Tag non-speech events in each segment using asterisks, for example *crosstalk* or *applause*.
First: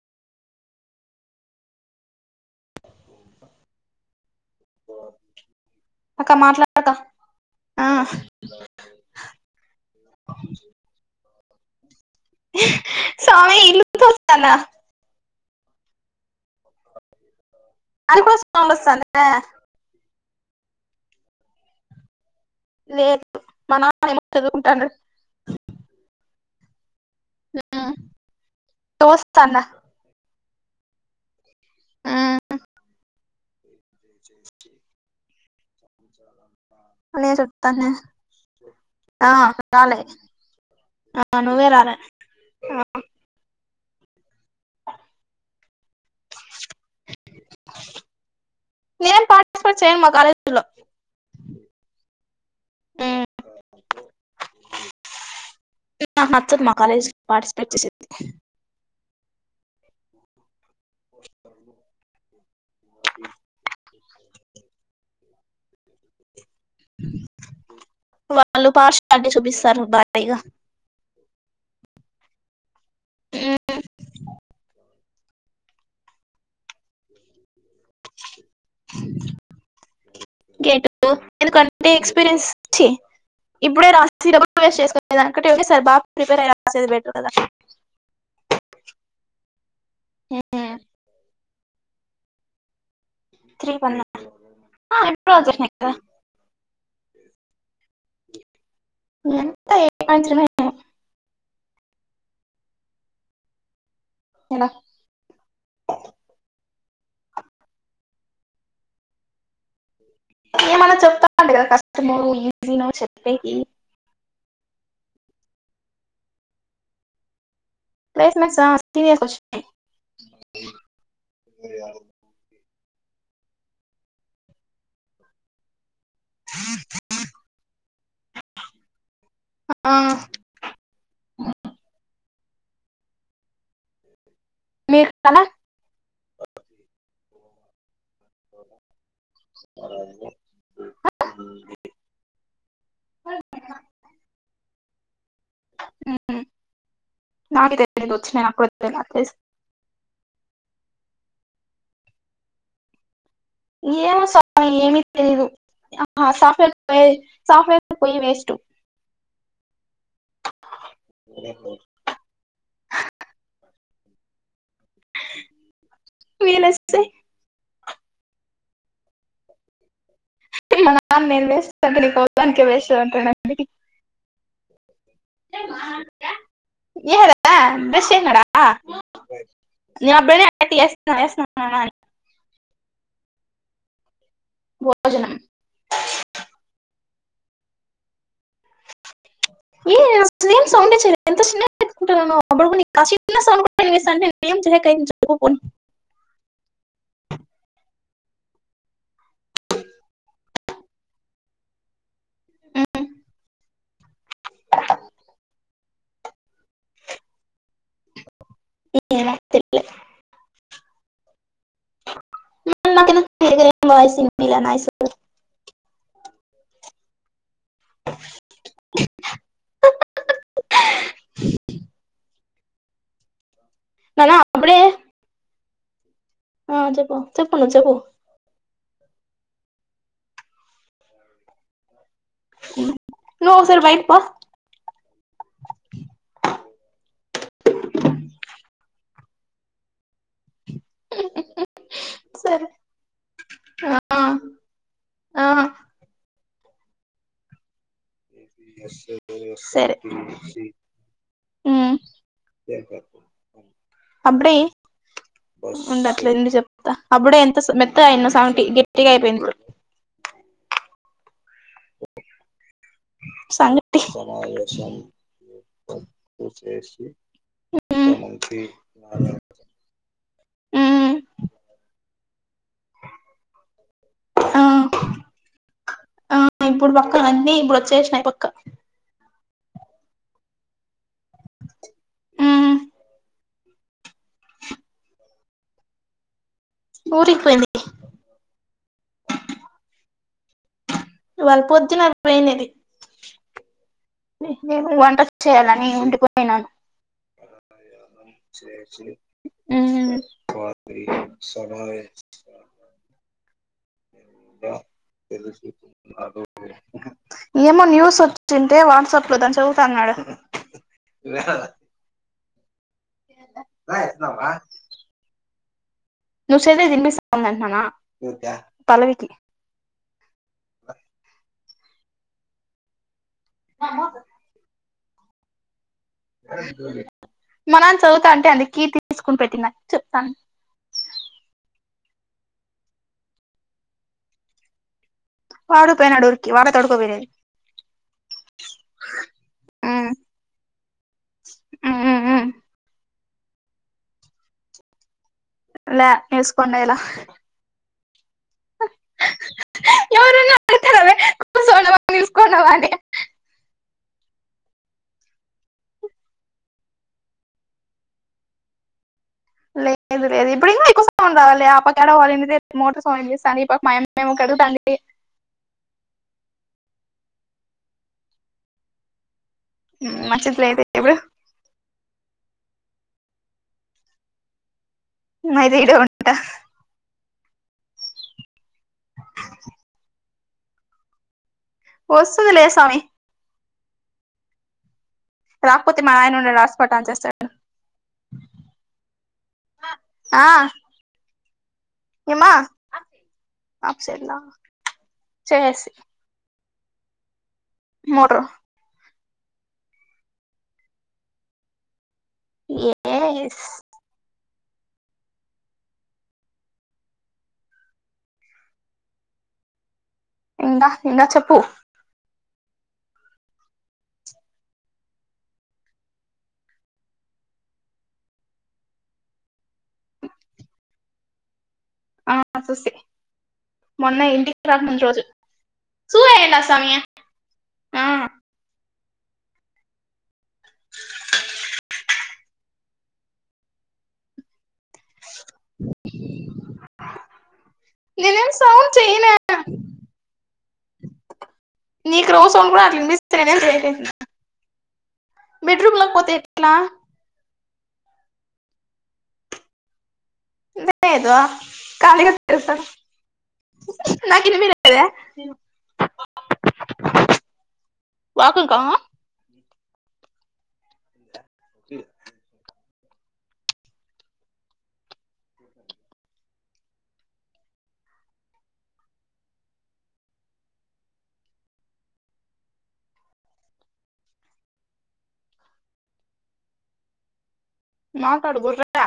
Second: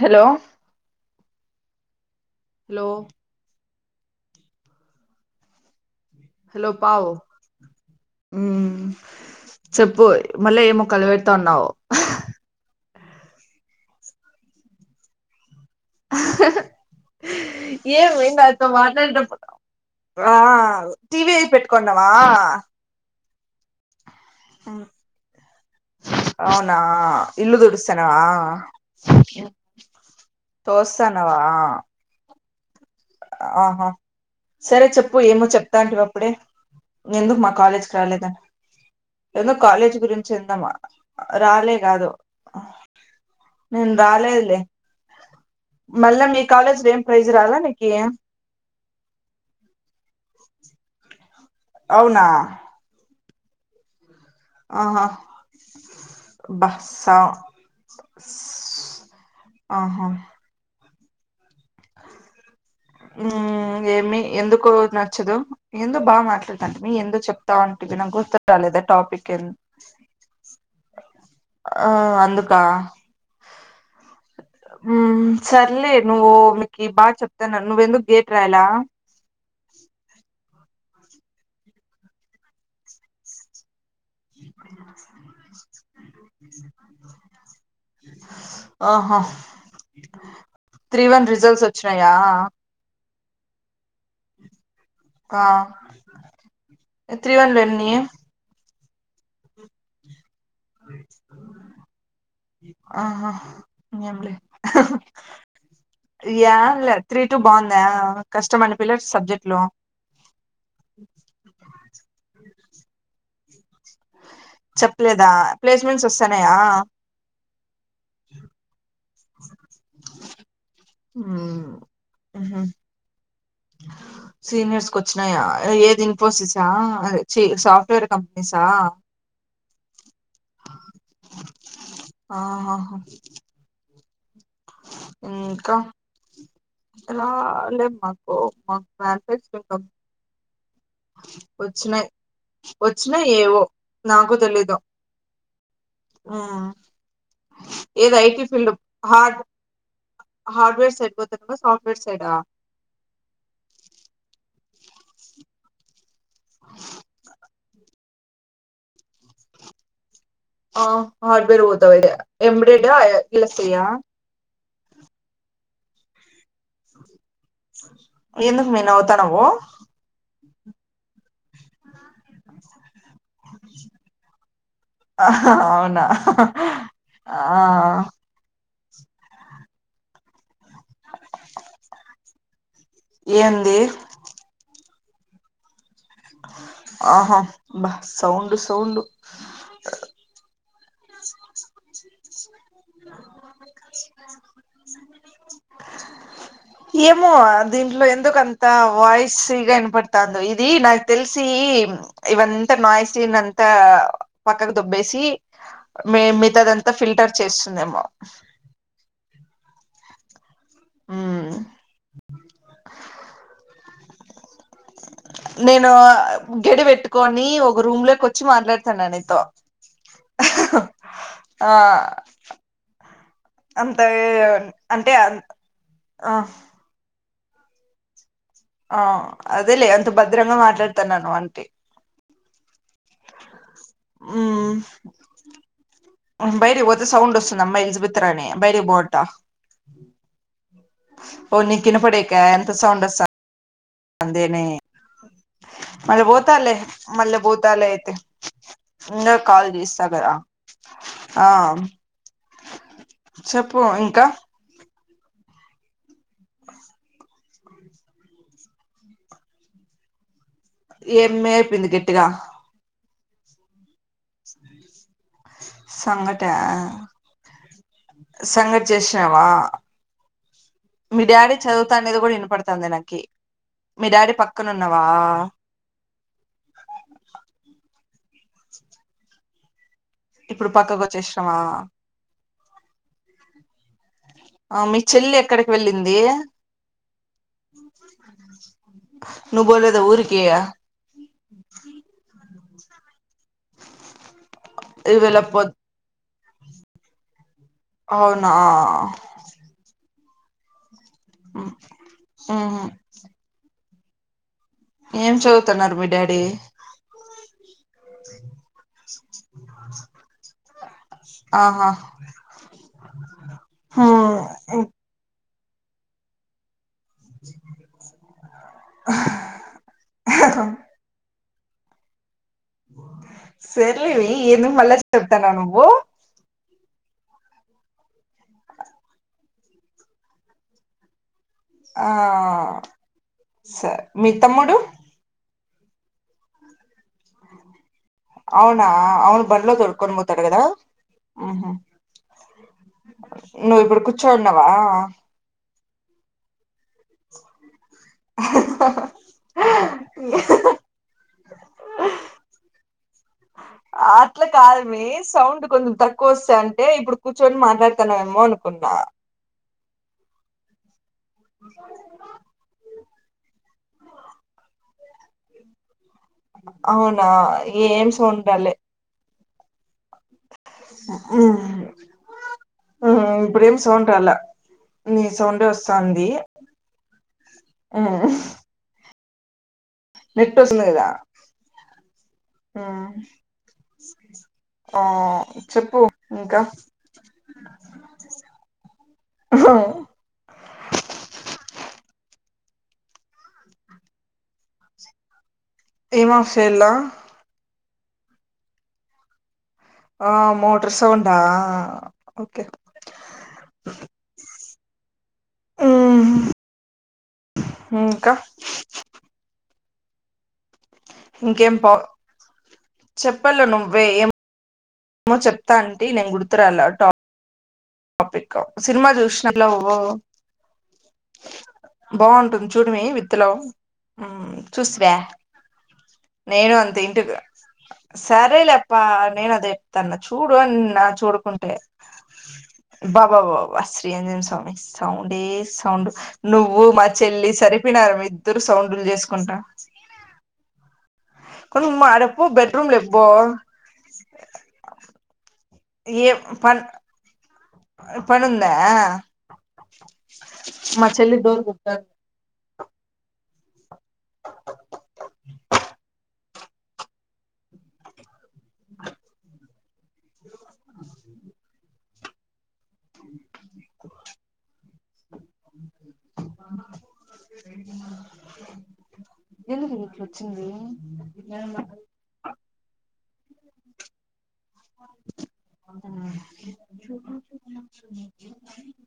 Hello hello *inaudible* hello మాట్లాడక పావు ఆ చెప్పు మళ్ళీ ఏం మొక్కలు పెడతా ఉన్నావు? సామి ఇల్లు *unintelligible* అది కూడా ఏమైంది ఆడితో సౌండ్ వస్తాందా మాట్లాడేటప్పుడు ఆ టీవీ అయి పెట్టుకున్నావా లేర్ మన వాళ్ళు ఏమో చదువుకుంటాండ్రు అవునా ఇల్లు తుడుస్తునావా తోస్తాందా తోస్తానవా హుమ్ ఆహా సరే చెప్పు ఏమో చెప్తా అంటేవి అప్పుడే నేను ఎందుకు మా కాలేజి చెప్తాను కి రాలేదని ఆ ఎందుకు కాలేజీ రాలే గురించి ఎందమా ఆ నువ్వే రాలే కాదు నేను రాలేదులే మళ్ళా మీ కాలేజీలో ఏం ప్రైజ్ రాలే నేను పాటిస్పే చేయను మా కాలేజి లో లో అవునా అ ఆహా నాకు నచ్చదు మా కాలేజీ బస్సా పార్టిసిపేట్ చేసేది ఆహా కో హ ఏమి ఎందుకు నచ్చదు ఎందొ బాగా మాట్లాడు అంనీ ఎందుకు చెప్తాంటేవి నాకు గుర్తు వాళ్ళు రాలేదా పార్షాలిటీ టాపిక్ ఎదో చూపిస్తారు భారీగా ఆ అందుకా హుమ్ హుమ్ సర్లే నువ్వు మీకు బాగా చెప్తాన నువేందుకు గేట్ రాయలా గట్ ఎందుకంటే ఎక్స్పీరియన్స్ చి ఇప్పుడే రా సీరబ వేస్ట్ చేసుకో దాక ఒకేసారి బాబ ప్రిపేర్ అయేది బెటరు కదా ఆహా చ్చయా త్రీ పన్న ఆ ఎప్పుడుచ్చ కదా ఎ త్రి వన్లని ఎంత ఏ పాత్రనో ఆహా ఇంగేమ్లే ఇలా యా త్రీ టు బాగుందా కష్టం అనిపియాల ఆ సబ్జెక్ట్ లు ఏమన్నా చెప్తామండి కదా కష్టమరు ఈజీనో చెప్పేకి చెప్పలేదా ప్లేస్మెంట్స్ వస్తాన్నాయా పెస్ మస్సా తినేసి వచ్చా ఉమ్ సీనియర్స్కి వచ్చినాయా ఏదిం ఇన్ఫోసిస సాఫట్వేర్ కపెనీసా ఆ, ఆహా మీరు ఉ కదా ఇంకా లా లే మా ఓహో *unintelligible* వచ్చినాయి వచ్చినాయి ఏవో నాకు తెలీదు ఉ ఉమ్, నాకే తెలియదు ఏది ఐటి వచ్చినాయి నాకు కూడా ఫీల్డ్ తెలియదు నాకు తెలుసు హార్డ్ హార్డ్వేర్ సైడ్ బతు సాఫట్వేర్ సైడ ఏమో సాయి ఏమి తెలీదు ఆ సాఫ్ట్వేర్ పో సాఫ్ట్వేర్ పోయి వేస్ట్ ఆ హార్డ్వేర్ ఓతవ అయితే ఎబ్రైడ్ ఇలాసయ వీలైతే ఎందుకు మే నవ్వుతున్నావు మాన మెందే *unintelligible* అవునా ఆ *unintelligible* ఏంది భోజనం ఆహ బ సౌండు సౌండు సౌండె చేయలే, ఎంత చిన్నగా పెట్టుకున్నానో *unintelligible* అందుకంత వయిస్ ఇగ ఇనపడతా ఉంది ఇది నాకు తెలిసి ఇవంతా నాయిసిన్ అంతా పక్కకు దుబ్బేసి మితాదంతా ఫిల్టర్ చేస్తు *inaudible* ఏం లే తినాలా ఆ వాయిస్ వినిపియాల నేను గెడి పెట్టుకొని ఒక రూమ్ లోకి వచ్చి మాట్లాడతాను నీతో ఆ అంత నానా అప్పుడే అంటే అ ఆ చెప్పు నువ్వు చెప్పు ఆ అదేలే అంత భద్రంగా మాట్లాడుతన్నాను అంటి నువ్వు ఒకసారి బయట పో ఉ బయట పోతే సౌండ్ వస్తుంది అమ్మ ఎలిజిబెత్ రాణి బయట పో త పో నీకు వినపడేకా సరే అంత సౌండ్ ఆ, వస్తాంది ఆ, మళ బ తలే మల్ల పోతాలే ఇంగా కాల్ సరే చేస్తా కదా ఆ ఉ చెప్పు ఇంకా అప్పుడే ఉండ అట్లేందుడి చెప్తా అప్పుడే ఎంత మెత్త అయిన సాంగటి గట్టిగా అయిపోయింది ఏం అయిపోయింది గట్టిగా సంగటి సంగట ఉమ్, సంగటి చేసినావా ఉమ్, మీ డాడీ చదువుతాను వినపడుతూ నకి మీ డాడీ ఆ, పక్కన ఉన్నవా ఇప్పుడు పక్కన అన్నీ ఇప్పుడు వచ్చేసినాయి పక్క ఇప్పుడు పక్కకు వచ్చేసినవ ఉమ్. ఆ మీ చెల్లి ఎక్కడికి వెళ్ళింది ఊరికి పోయింది ను పోలేదా ఊరికి వాళ్ళు పొద్దున పోయినది వంట ఇవాళ పొద్ చేయాలని నా అవునా అ బ ఆ ఆ అ ఏం చదువుతున్నారు మీ డాడీ ఏమో న్యూస్ వచ్చింటే వాట్సాప్ లో దాని చదువుతాన్నాడు హా నువ్ సేదే దిన్ స్థాందంట నానా పల్లవికి ఓ సర్లివి ఏందో మళ్ళ చెప్తానా నువ్వు మా నాన చదువుతా అంటే అందుకీ తీసుకుని పెట్టిన చెప్తాను ఆ స మీ తమ్ముడు వాడు పోయినాడు ఓరికి వాళ్ళు అవునా అవును బండిలో తోడుకొని పోతాడు కదా నువ్వు ఇప్పుడు కూర్చోనవ లే ఎవరు *unintelligible* వని అట్లా కాదు మీ సౌండ్ కొంచెం తక్కువ వస్థంటే ఇప్పుడు కూర్చొని మాట్లాడుతాన్నావేమో అనుకున్నా లేదు లేదు ఇప్పుడు ఏమో ఎక్కువ సౌ *unintelligible* ఆపక్క ఏడ మోటర్ ఫోన్ చూస్తాంది ఈ పాపా మా యమ్మ మెమో కడుగుతాంది అవునా ఏం సౌండ్ రాలె హు మంచిగా *unintelligible* ఇప్పుడు హు ఇప్పుడు ఎం సౌండ్ రాలె అయితే ఇడే ఉంటా హు నెట్ వస్త లేది వస్తదిలే స్వామి ఆ చెప్పు రాకపోతే మా నాయన ఉండడు ఇంకా హాస్పర్ట్ ఆన్ చేస్తాడు ఆ ఏమ్మ చేసేసి ఎలా మోటరు ఆ మోటర్స్ సౌండా ఓకే ఎస్ ఆ ఇ ఇకా ఇంద నింద చెప్పు చెప్పల నువ్వే ఎం ఏమో చెప్తా అంటీ నేను గుర్తురాల టాప్ పిక సినిమా చూసి లావా నువ్వ ఆ బాగుంటుంది చూసి చూడుమే విత్తలో మొన్న ఇంటికి రాకముందు చూసివే రోజు చూయండి నేను స్వామి అంత ఇంటికి ఆ సరే లే బ నేను అది చెప్తాన్న చూడు అన్న చూడుకుంటే బాబా బ శ్రీ అంజనే స్వామి స్వా అే సౌండ్ నువ్వు మా చెల్లి సరిపోయినారు మి నేనేం ఇద్దరు సౌండ్ సౌండ్లు చేయలే చేసుకుంటా కొ మా నీకు ఆడపో రోజు సౌండ్ కూడా బెడ్రూమ్లు అట్లా ఇబో వినిపిస్తే బౌడ్ రూమ్ లోకి పోతే ఎట్ల ఎలా ఇ ప నుందా ద అతువా కార్ ల తెసా నాకిమిద వాకింకా ఇ ఎందు వీట్ వచ్చంది మాట్లాడు గుర్రా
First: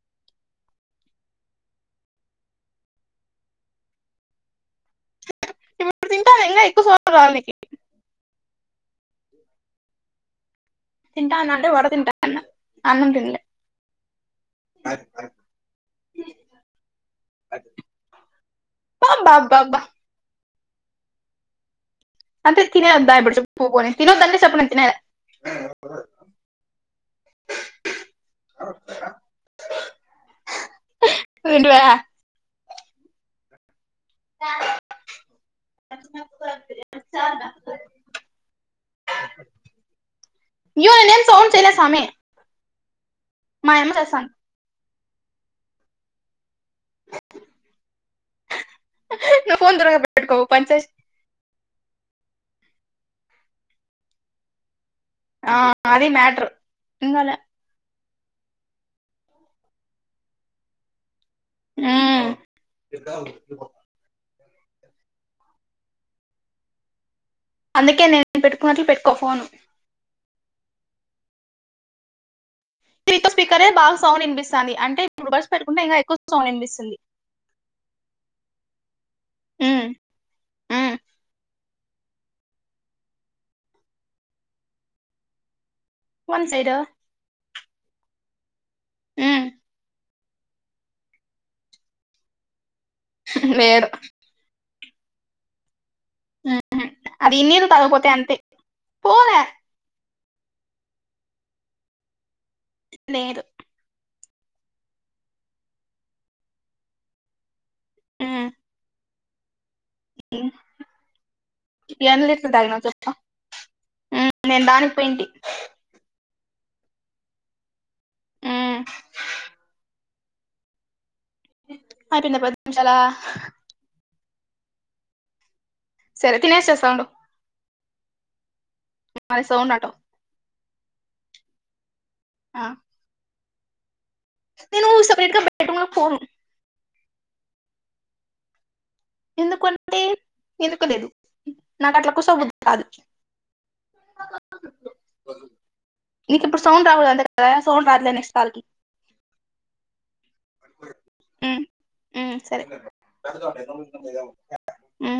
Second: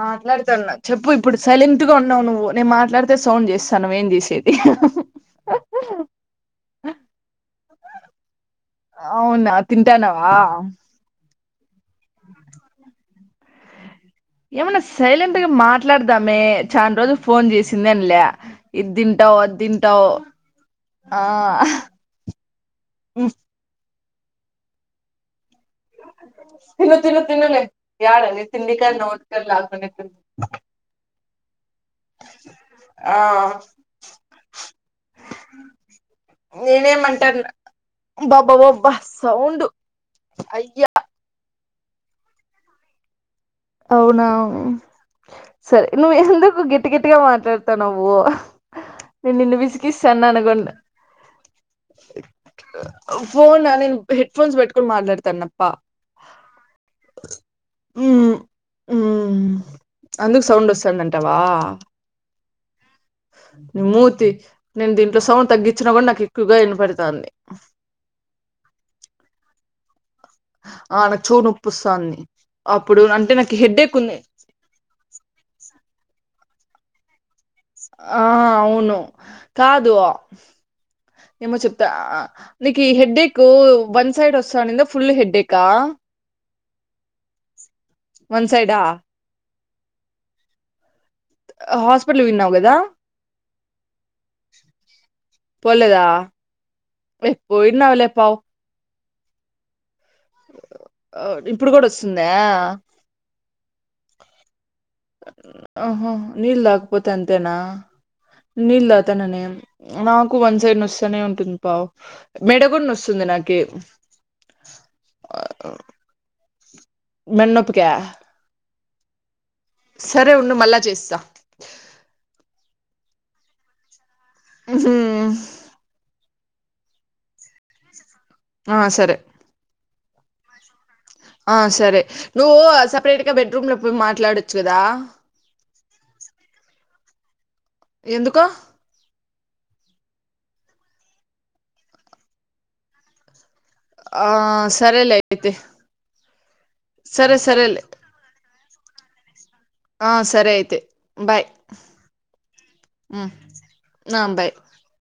మాట్లాడుతా ఉన్నా చెప్పు ఇప్పుడు సైలెంట్ గా ఉన్నావు నువ్వు నేను మాట్లాడితే సౌండ్ చేస్తానువ ఏం చేసేది ఇప్పుడు తింటాలే ఎల్లే చ కా నక అవునా తింటానవా తింట నంటే వడక్ తింట అన్న అన్నం తిన్లే ఏమన్నా సైలెంట్ గా మాట్లాడదామే చాన్ రోజులు ఫోన్ చేసింది అనిలే ఇ అబ్బా తింటావు అబ్బా అది అబ్బా తింటావు ఆ అంటే తినే యద్దా చిప్పుడు పోనే తినొద్దు అంటే చేప్పు నాకు తినయనే త తిను తిను నే యడ తిండి కి నోట్ కి నే లాగత ఏంటివే ఆ నేనేమంటాారు అయ్యో బాబ్బా బాబ్బా సౌండ్ అయ్యా సమె అవున అవు సరే నువ్ ఎందు నువ్వు గెట్టి గెట్టిగా మాట్లాడతన్నావు నేను నిన్ను నువ్వు ఫోన్ దూరంగా విసిగిస్తన్నా పెట్టుకో అనుకుం పని చేసి ఫోనా నేను హెడ్ ఫోన్స్ పెట్ ఆ అది మ్యాటర్ ఇంగాల ఊహు ఉ అందుకు సౌండ్ వస్తాందను టవా ని మూతి నేను దీంట్లో సౌండ్ తగ్గించ్చిన కూడా నాకు ఎక్కువగా వినపడతాంది అందుకే నేను పెట్టుకున్నట్లు పెట్టుకో ఫోను ఆ నాకు చొవ్వు నొప్పి వస్తాంది దీంట్లో స్పీకరే బాగా సౌండ్ ఇనిపిస్తాంది అంటే ఇప్పుడు బగ్స్ పెట్టుకుంటే ఇంగ ఎక్కువ సౌండ్ ఇనిపిస్తుంది ఆ అవును ఉమ్, కాదు ఉమ్, ఏమో చెప్ ప్తా నీకి హెడ్డేకు వన్ సైడ్ వస్తానింద ఫుల్ హెడ్డేకా వన్ సైడు వన్ చైడా హాస్పిటల్ విన్నావు గదా లేేరు పోలేదా వా ఏయ్ పోయినావ్ లే పౌ పోవే ఇప్పుడు కూడా వస్తుందా లేదు ఆహ నీళ్లు తాక్కపోతే అంతేనా ఉమ్, నీల్ తా తననే నాకు వన్ సైడ్ నస్తనే ఉంటుంది పావ్ ఎన్ని లీటర్లు మెడగుడ తాగినావు చెప్పు నొస్తుంది నాకి ఉమ్ నేను దానికి పోయింటి మెన్నొప్పిక్య ఆ సరే ఉండు మళ్ళా చేస్తా అయిపోయిందా పది నిమిషాలా ఉహు సరే తినేసి వస్తా ఉండు ఆ సరే మరి సౌండ్ అంటావ్ ఆ సరే నువ్వు ఆ సపరేట్ బెడ్ రూమ్ లో పోయి మాట్ నేను సపరేట్గా బెడ్రుూమ్ లో ఫోను ఎందుకో ఎందుకంటే ఎందుకు లేదు నాకు అట్లా కుసోబుద్ధి కాదు ఆ సరేలే అయితే ఇ ఇప్పు సౌండ్ రావట్లేదే సరే అంత సరేలే సౌండ్ రాట్లే నెక్స్ట్ కార్కి ఆ సర అయితే బాయ్ ఉమ్ ఉమ్ సరే నా బాయ్ ఉమ్